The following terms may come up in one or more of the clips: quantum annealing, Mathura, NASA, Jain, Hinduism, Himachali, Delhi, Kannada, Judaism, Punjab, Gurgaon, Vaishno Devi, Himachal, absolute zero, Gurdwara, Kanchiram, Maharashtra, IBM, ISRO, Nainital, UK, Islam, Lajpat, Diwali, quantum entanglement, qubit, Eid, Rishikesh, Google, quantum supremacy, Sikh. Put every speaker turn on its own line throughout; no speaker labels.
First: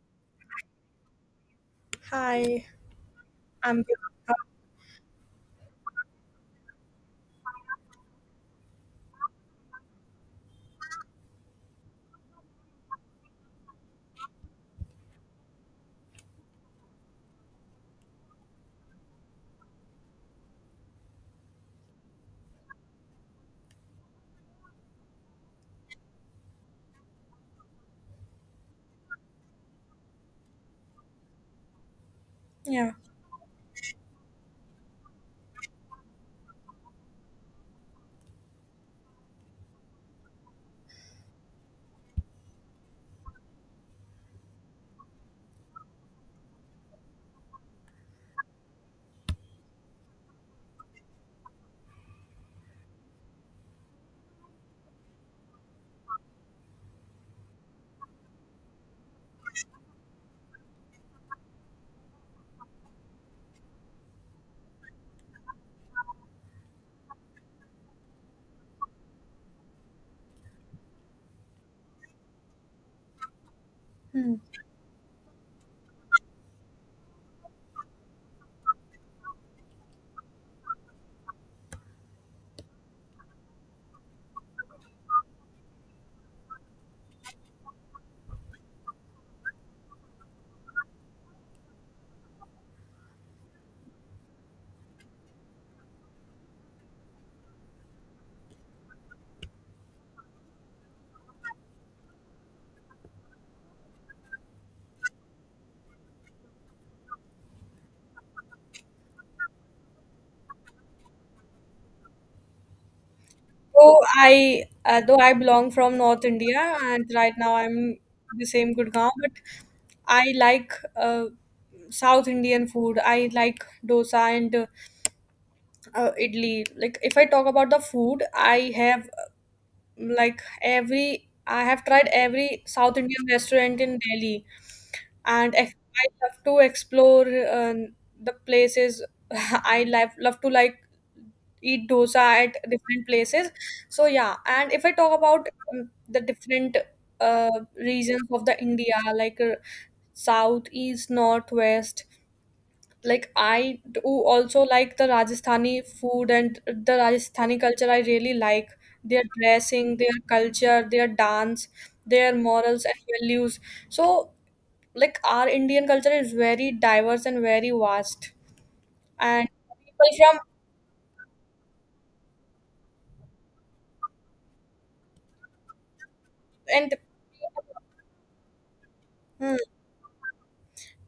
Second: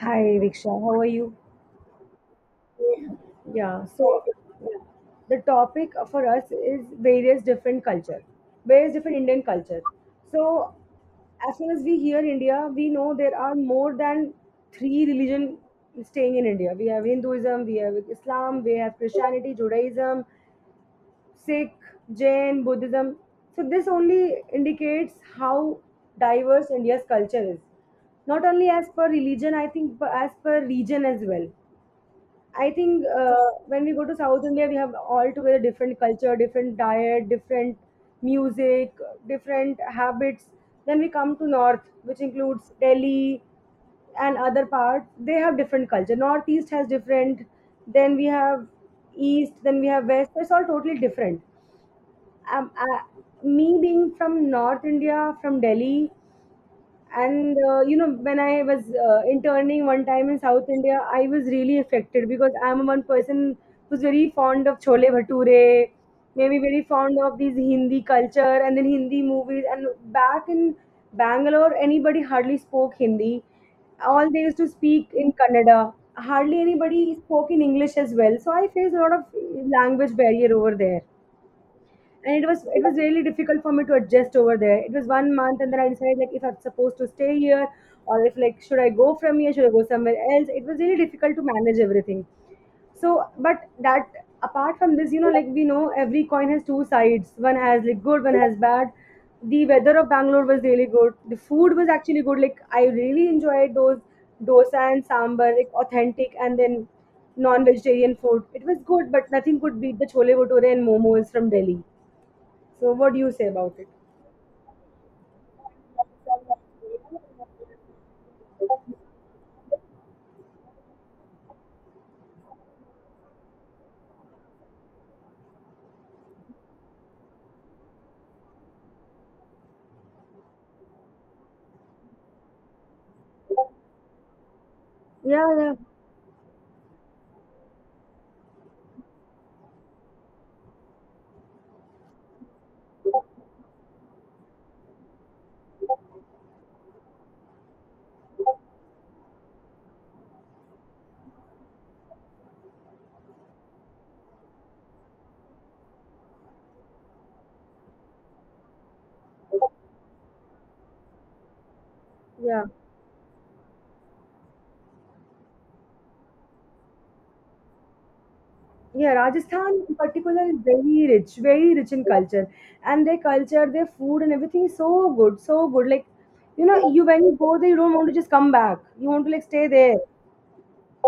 Hi, Riksha. How are you?
Hi, I'm
So, yeah, the topic for us is various different culture, various different Indian culture. So as soon as we hear India, we know there are more than three religion staying in India. We have Hinduism, we have Islam, we have Christianity, Judaism, Sikh, Jain, Buddhism. So this only indicates how diverse India's culture is. Not only as per religion, I think, but as per region as well. I
yeah.
think When we go to South India, we have altogether different culture, different diet, different music, different habits. Then we come to North, which includes Delhi and other parts. They have different culture. Northeast has different. Then we have East. Then we have West. So it's all totally different. Um, I, Me being from North India, from Delhi, and you know when I was interning one time in South India, I was really affected because I'm one person who's very fond of chole bhature, maybe very fond of these Hindi culture and then Hindi movies. And back in Bangalore, anybody hardly spoke Hindi, all
Hmm.
they used to speak in Kannada. Hardly anybody spoke in English as well, so I faced a lot of language barrier over there. And it was really difficult for me to adjust over there. It was 1 month, and then I decided like if I'm supposed to stay here or if like should I go from here, should I go somewhere else. It was really difficult to manage everything. So but that, apart from this, you know, like we know every coin has two sides, one has like good, one has bad. The weather of Bangalore was really good, the food was actually good, like I really enjoyed those dosa and sambar, like authentic, and then non-vegetarian food, it was good, but nothing could beat the chole bhature and momos from Delhi. So what do you say about it?
Though I belong from North India and right now I'm the same Gurgaon, but I like South Indian food. I like dosa and idli. Like if I talk about the food, I have tried every South Indian restaurant in Delhi,
Yeah,
and
yeah,
I love to explore the places. I love to like eat dosa at different places. So yeah, and if I talk about the different uh, regions of the India, like south, east, north, west. Like I do also like the Rajasthani food and the Rajasthani culture. I really like their dressing, their culture, their dance, their
yeah.
morals and values. So like our Indian culture is very diverse and very vast,
Yeah,
and
Rajasthan in
people from
particular is very rich in culture. And their culture, their food and everything is so good, so good. Like, you know,
and
you when you go there, you don't want to just come back. You want to like
hmm.
stay there.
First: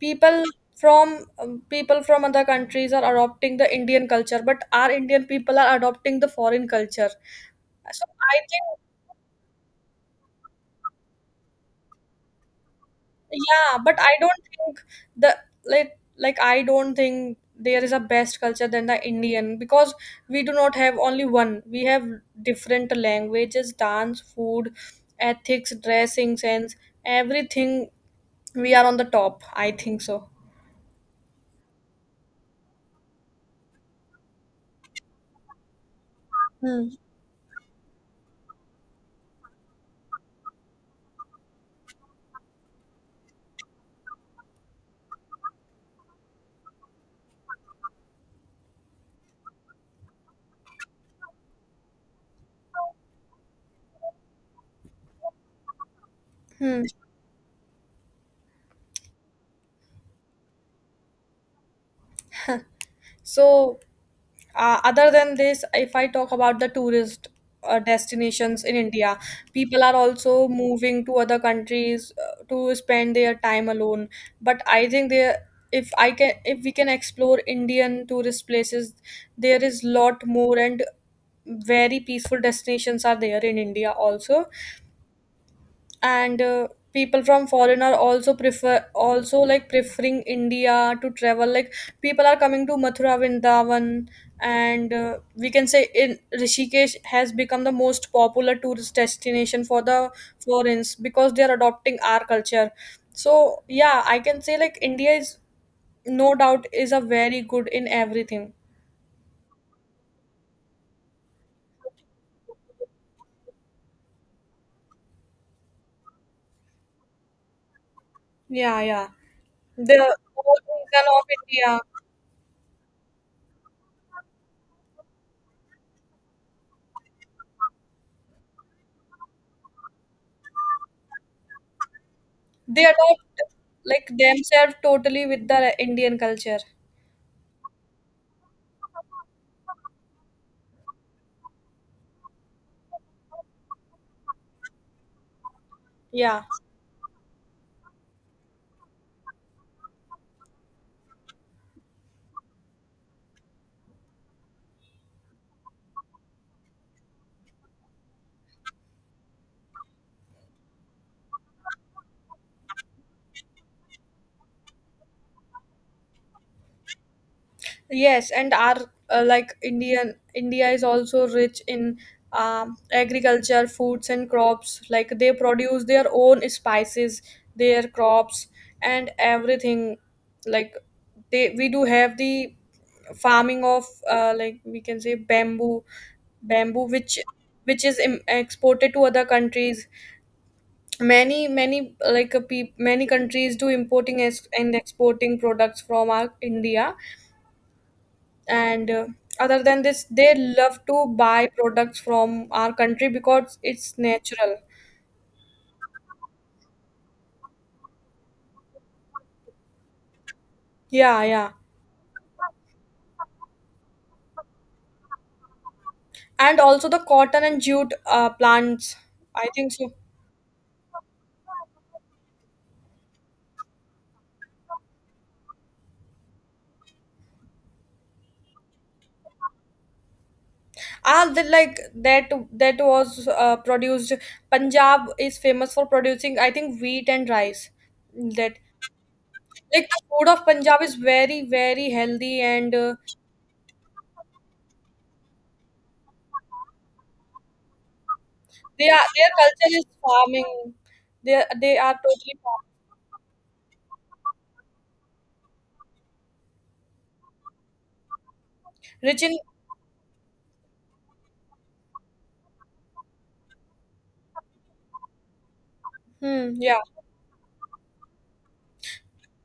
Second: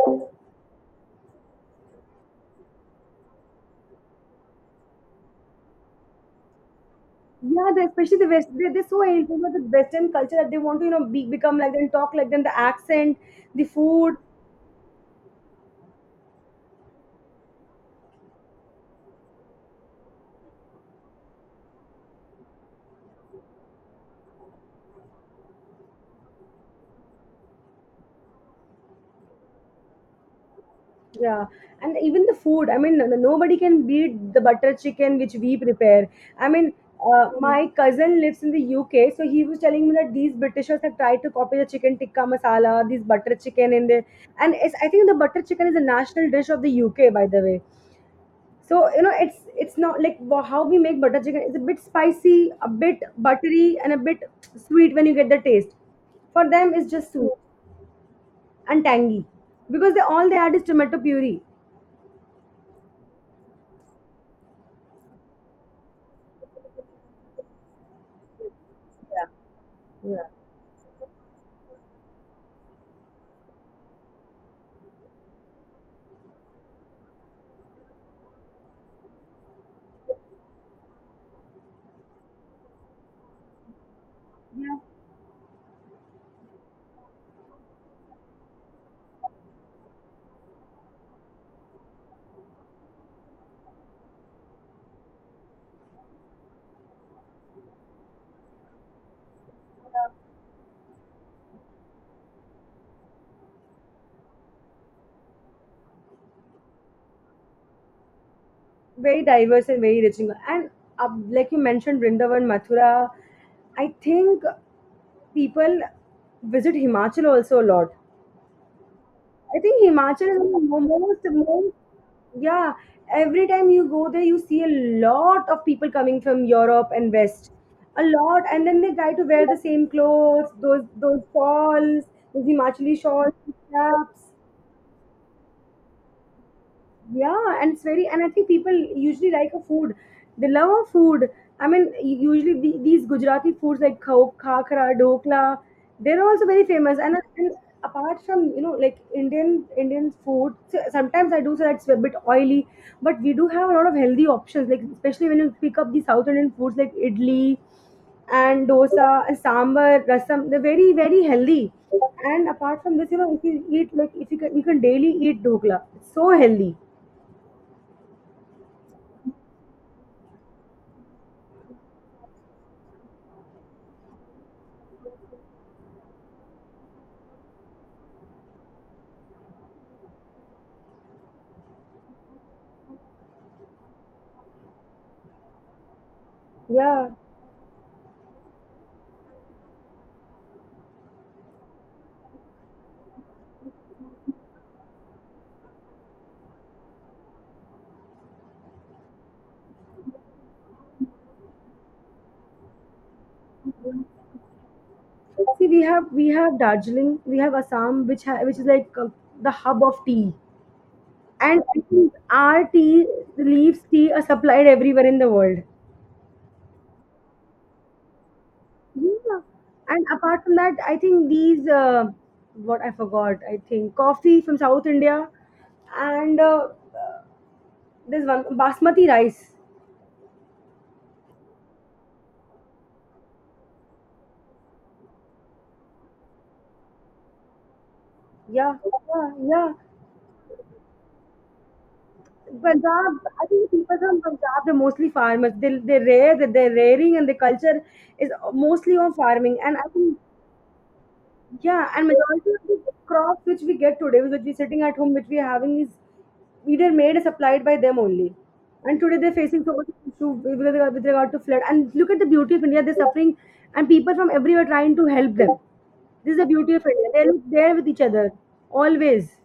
people people from other countries are adopting the Indian culture, but our Indian people are adopting the foreign culture.
Yeah,
So
especially the
I
West,
think,
they're so into the Western culture that they want to, you know, become like them, talk like them, the accent, the
yeah, but I
food.
don't think the like I don't think there is a best culture than the Indian, because we do not have only one, we have different languages, dance, food, ethics, dressing sense, everything. We are on the top, I think so.
Yeah, and even the food. I mean, nobody can beat the butter chicken which we prepare. I mean,
hmm.
my cousin lives in the UK, so he was telling me that these Britishers have tried to copy the chicken tikka masala, these butter chicken in there, and it's, I think the butter chicken is a national dish of the UK, by the way. So you know, it's not like how we make butter chicken. It's a bit spicy, a bit buttery, and a bit sweet when you get the taste. For them,
Hmm.
it's just sweet and tangy because they all they add is tomato puree.
so other than this, if I talk about the tourist destinations in India,
Yeah.
people are
Yeah.
also moving to other countries to spend their time alone. But I think there, if we can explore Indian tourist places, there is lot more, and very peaceful destinations are there in India also. And people from foreign are also preferring India to travel. Like people are coming to Mathura, Vrindavan, and we can say in Rishikesh has become the most popular tourist destination for the foreigners because they are adopting our culture. So yeah, I can say like India is no doubt is a very good in everything.
Very diverse and very rich. And like you mentioned, Vrindavan, Mathura, I think people visit Himachal also a lot.
Yeah.
I think
The
Himachal is
whole
the
reason
most,
of
most,
India.
yeah. Every time you go there, you see a lot of people coming from Europe and West, a lot, and then they try to wear the same clothes, those shawls, those
They
Himachali shawls,
adopt like
caps.
themselves totally with the Indian culture.
Yeah, and it's very, and I think people usually like a food, they love a food. I mean, usually these Gujarati foods like khakra, dokla, they're
Yeah.
also very famous. And apart from, you know, like Indian Indian food. So sometimes I do say that's a bit oily, but we do have a lot of healthy options, like especially when you pick up the South Indian foods like idli and dosa and sambar, rasam, they're very very healthy. And apart from this, you know, if you eat like, if you can, you can daily eat dokla, it's so healthy.
Yes, and our like Indian India is also rich in agriculture, foods and crops. Like they produce their own spices, their crops and everything. Like they we do have the farming of like we can say bamboo,
Yeah.
which exported to other countries. Many many like peop many countries do importing and exporting products from our India. And other than this, they love to buy products from our country because it's natural.
See, we have Darjeeling, we have Assam, which is like the hub of tea,
Yeah,
and I think our tea leaves, tea, are supplied everywhere in the world.
and also the cotton and jute plants,
Yeah.
I think so.
And apart from that, I think these what I forgot. I think coffee from South India, and there's one basmati rice.
Ah, the, like that was produced. Punjab is famous for producing, I think, wheat and rice. that
Yeah, yeah, yeah.
like the food of Punjab is very very healthy, and
Punjab, I think the people from Punjab, they're mostly farmers. They rear, that they're rearing, and the culture is
they
mostly
are
on
their
farming. And
culture is
I think,
farming. They they
yeah,
are
and
totally
majority of the crops which we get today, which we're sitting at home, which we're having is either made or supplied by them only. And today
rich in
they're facing so much issue with regard to flood. And look at the beauty of India, they're suffering and people from everywhere trying to help them. This is the beauty
yeah,
of India. They're there with each other, always.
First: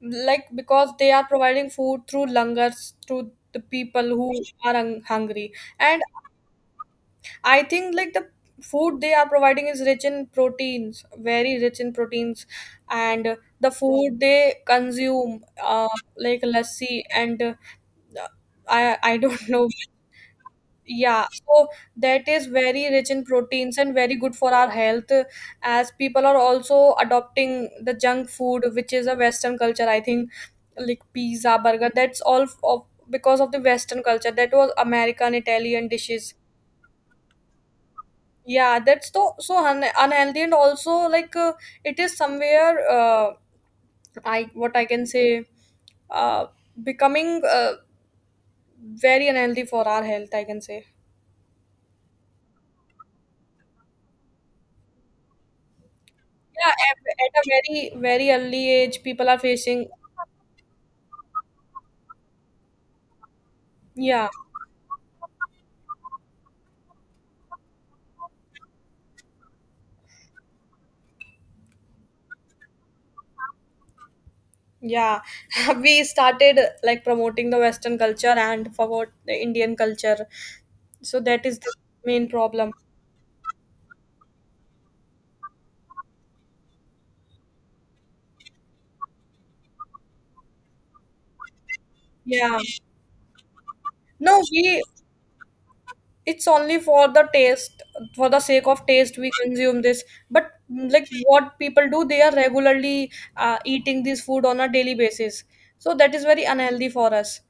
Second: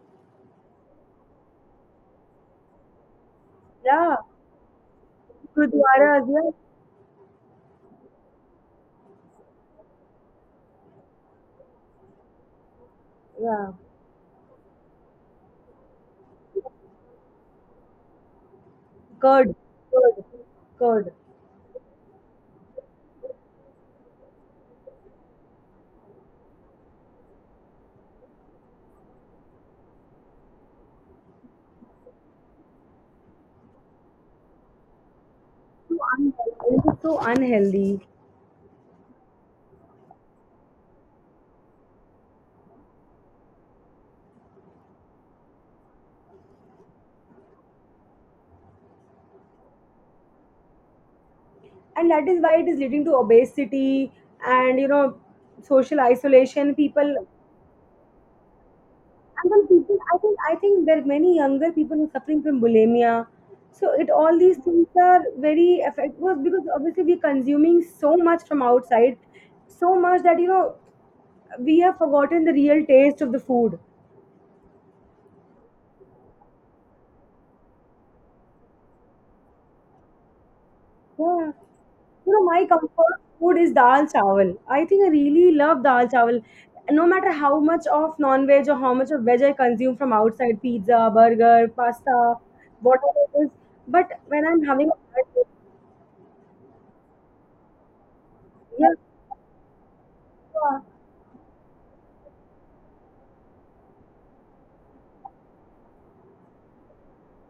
like because they are providing food through langars to the people
Yeah,
who are hungry. And
Gurdwaras, yeah.
I think like the food they are providing is rich in proteins, very rich in proteins. And the
Yeah.
food they consume, like lassi and I don't
Curd,
know.
curd, curd.
Yeah, so that is very rich in proteins and very good for our health, as people are also adopting the junk food, which is a Western culture, I think, like pizza, burger, that's all f- of because of the Western culture. That was American, Italian
So
dishes.
unhealthy. It is so unhealthy,
Yeah, that's so so un unhealthy, and also like it is somewhere, I what I can say uh, becoming very unhealthy for our health, I can say.
and that is why it is leading to obesity and, you know, social
Yeah,
isolation. People, and
at a very, very early age, people are
then
facing.
people, I think, there are many younger people who are suffering from bulimia. So it
Yeah,
all these things are very effective because obviously we're consuming so much from outside, so much that you know we have forgotten the real taste of the food.
yeah. We started like promoting the Western culture and forgot the Indian culture. So that
Yeah.
is the main
You know, my
problem.
comfort food is dal chawal. I think I really love dal chawal. No matter how much of non-veg or how much of veg I consume from outside, pizza, burger, pasta,
Yeah.
whatever it is. But
No,
when I'm
we.
having a bad day,
It's only for the taste, for the sake of
yeah,
taste, we consume this. But
yeah,
like what people do, they are regularly eating this food on a daily basis. So that is very unhealthy for us.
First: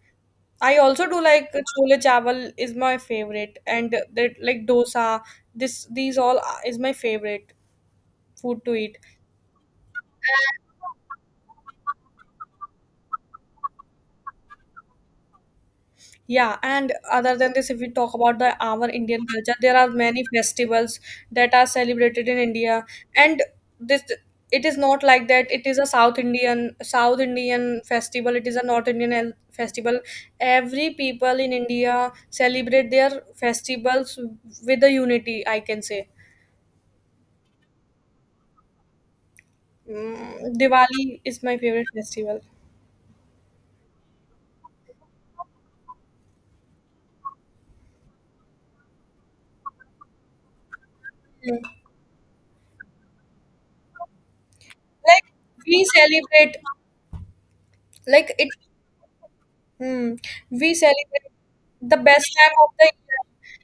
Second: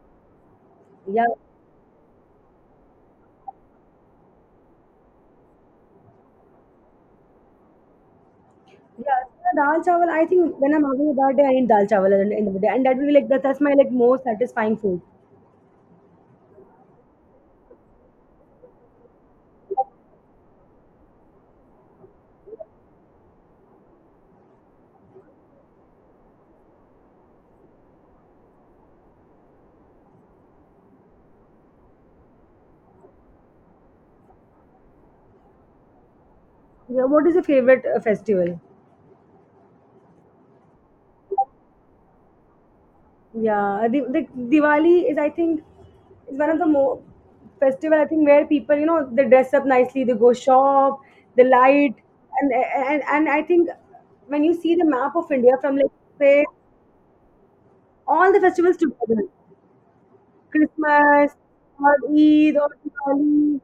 I also do
yeah,
like chole chawal is my favorite, and that like dosa. This these all are- is my favorite food to eat.
yeah. So dal chawal, I think when I'm having a bad day, I eat dal chawal at the end of the day. And that will be like, that's my like most satisfying food.
Yeah, and other than this, if we talk about the our Indian culture, there are many festivals that are celebrated in India, and this it is not like that. It is a South Indian festival. It is a North Indian festival. Every people in India celebrate their festivals with a unity, I can say.
Yeah, what is your favorite festival?
Diwali is my favorite festival.
Yeah, the Diwali is, I think, is one of the more festival, I think, where people, you know, they dress up nicely, they go shop, the light, and I think when you see the map
Like
of India from
we
like, say,
celebrate,
all
like
the
it,
festivals together,
mm, We celebrate
Christmas
the
or
best time
Eid or
of the year.
Diwali,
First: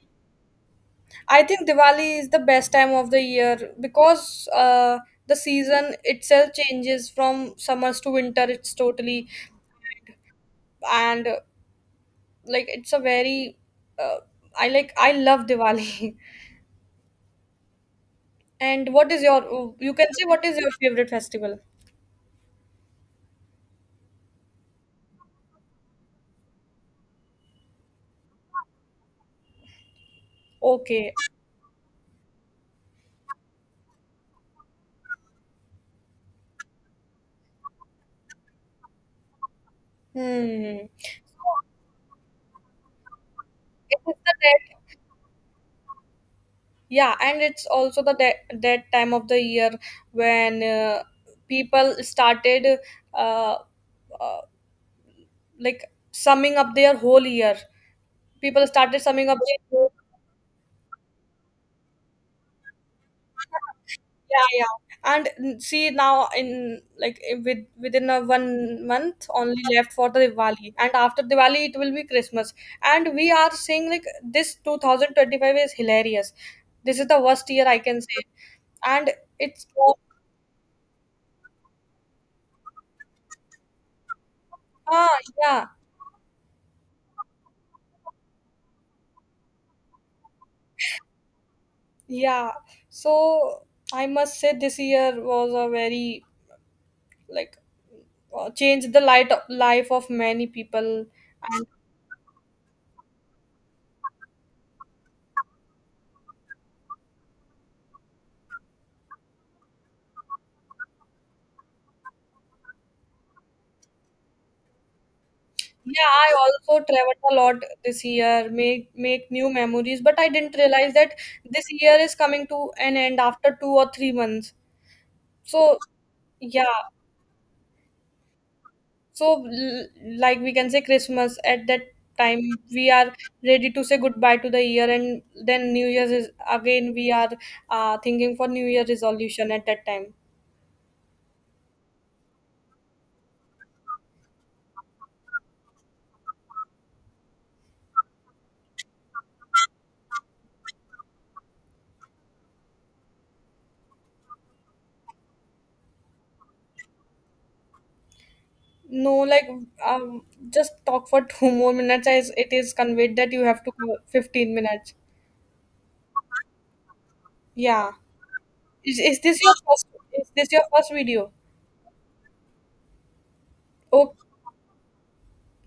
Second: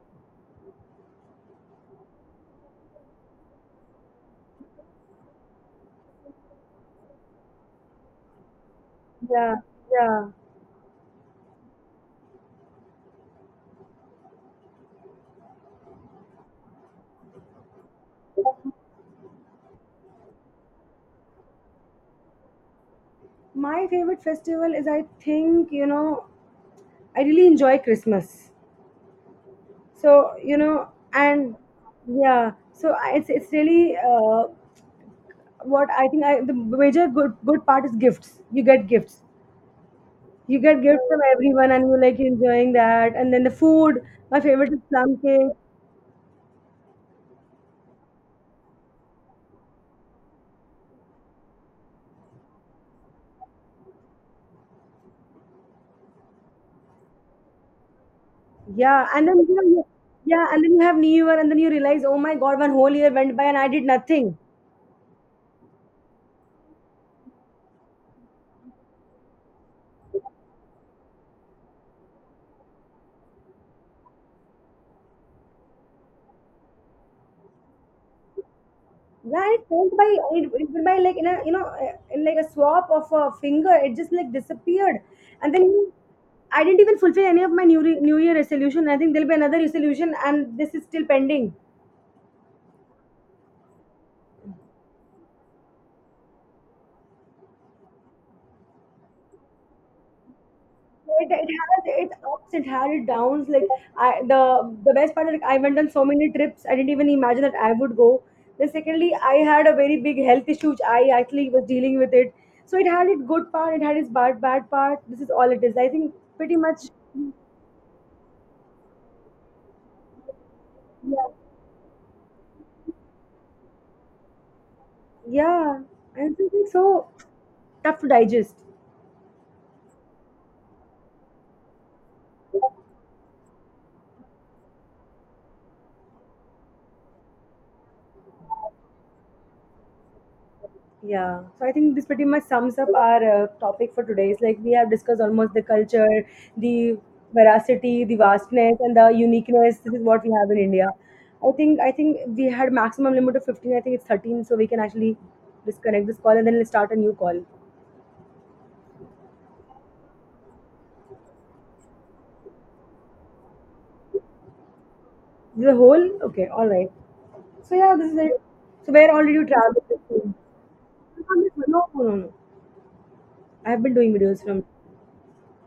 I think Diwali is the best time of the year, because the season itself changes from summers to winter. It's totally,
yeah, yeah.
and like it's a very. Uh, I I love Diwali. And what is your? You can say, what is your favorite festival?
My favorite festival is, I think, you know, I really enjoy Christmas. So you know,
Okay.
and yeah, so it's really what I think, I the major good part is gifts. You get gifts.
Hmm.
You get
It
gifts from everyone, and you're like enjoying that. And then the
is
food.
the
My favorite
red.
is plum cake.
Yeah, and it's also the that time of the year when people started uh, uh, like summing up their whole year. People started
Yeah, and
summing up
then you
their
know, yeah, and then you have New Year, and then you realize, oh my God, one whole year went by and I did nothing.
yeah, yeah. And see, now with within a 1 month only left for the Diwali, and after Diwali it will be Christmas. And we are seeing like this 2025 is hilarious. This is the worst year, I can say, and
Yeah, it
it's
went by. It went by like in a, you know, in like a swap of a finger. It just like disappeared,
ah
and then
yeah.
you, I didn't even fulfill any of my New Year resolution. I think there'll be another resolution, and this is still pending.
Yeah, so I must say this year was a very like changed the light life of many people,
It
and
has its ups, it had its downs. Like I, the best part is like I went on so many trips. I didn't even imagine that I would go. Then secondly, I had a very big health issue, which I actually was dealing with it. So it had its good part. It had its bad part. This is all it is, I
yeah,
think,
I
pretty
also
much.
traveled a lot this year, make new memories. But I didn't realize that
Yeah,
this year is coming to an end after 2 or 3 months. So
yeah. And it's like
yeah,
so tough to digest.
So, l- like we can say Christmas at that time, we are ready to say goodbye to the year, and then New Year's is again we are thinking for New Year resolution at that time.
Yeah, so I think this pretty much sums up our topic for today. It's like we have discussed almost the culture, the veracity, the vastness, and the uniqueness. This is what we have in India. I think we had maximum limit of 15. I think it's 13, so we can actually disconnect this call and then let's start a new call.
No, like um, just talk for two more minutes, as it is conveyed that you have to go 15 minutes.
The whole, okay, all right. So
Yeah.
yeah, this is it. So where
Is
all did
this
you
your
travel
first
to?
video?
No, no, no, no. I have been doing
Okay,
videos from.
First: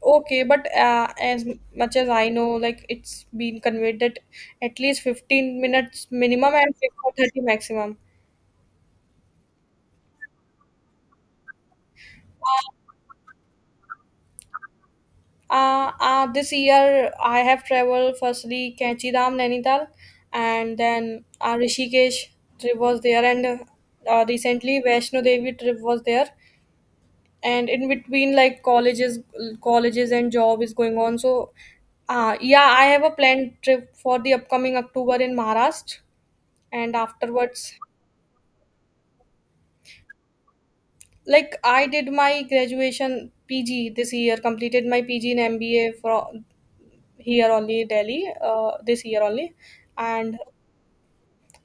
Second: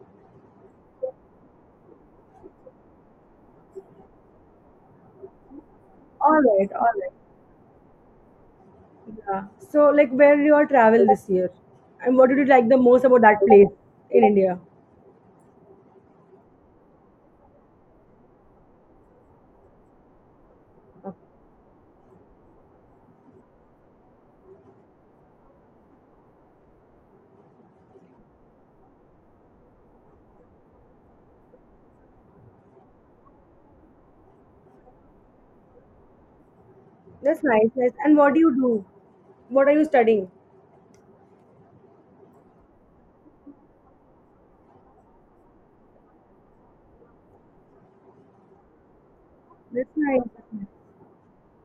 okay, but as much as I know, like it's been conveyed that at least 15 minutes
All
minimum
right,
and
all
6
right.
for 30 maximum.
Yeah. So, like, where did you all travel this year? And what did you like the most about that place in India?
This year I have traveled firstly Kanchiram, Nainital, and then Rishikesh trip was there, and recently Vaishno Devi trip was there, and in between like colleges and job is going on. So, yeah, I have a planned trip for the upcoming October in Maharashtra, and
That's nice,
afterwards,
nice. And what do you do? What are you studying?
like I did my graduation PG this year, completed my PG in MBA for here only Delhi this year only,
That's nice.
and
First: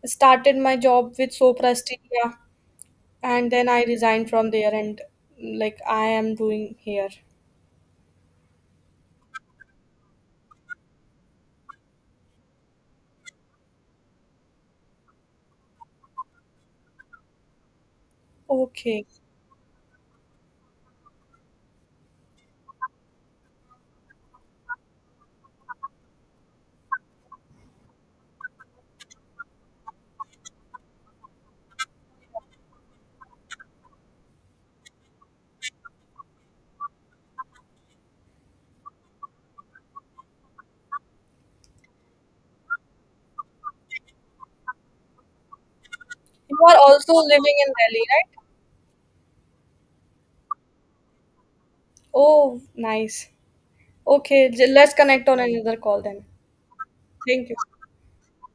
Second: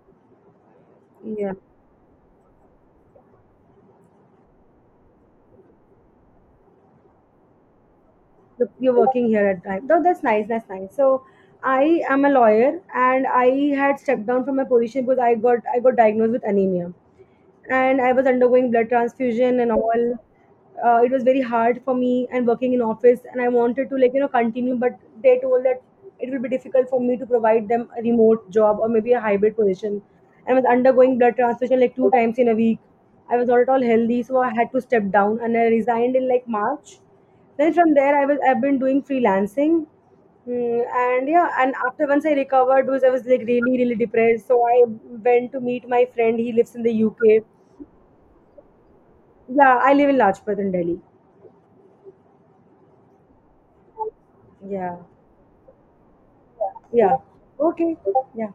started my job with
Yeah.
Sopra Steria, and then I resigned from there and like I am doing here.
So you're working here at time. Though that's nice, that's nice. So I am a lawyer, and I had stepped down from my position because I got diagnosed with anemia, and I was undergoing blood
Okay.
transfusion and all. It was very hard for me and working in office, and I wanted to like, you know, continue, but they told that it will be difficult for me to provide them a remote job or maybe a hybrid position. I was undergoing blood transfusion like 2 times in a week. I was not at all healthy, so I had to step down, and I resigned in like March. Then from there, I've been doing freelancing. Mm, and yeah, and after once I recovered because I was like really, really depressed. So I went to meet my friend. He
You
lives
are
in the
also
UK.
living in Delhi, right?
Yeah, I live in Lajpat in Delhi.
Oh, nice. Okay, let's
Yeah.
connect on another call then.
Yeah.
Thank you.
Okay. Yeah.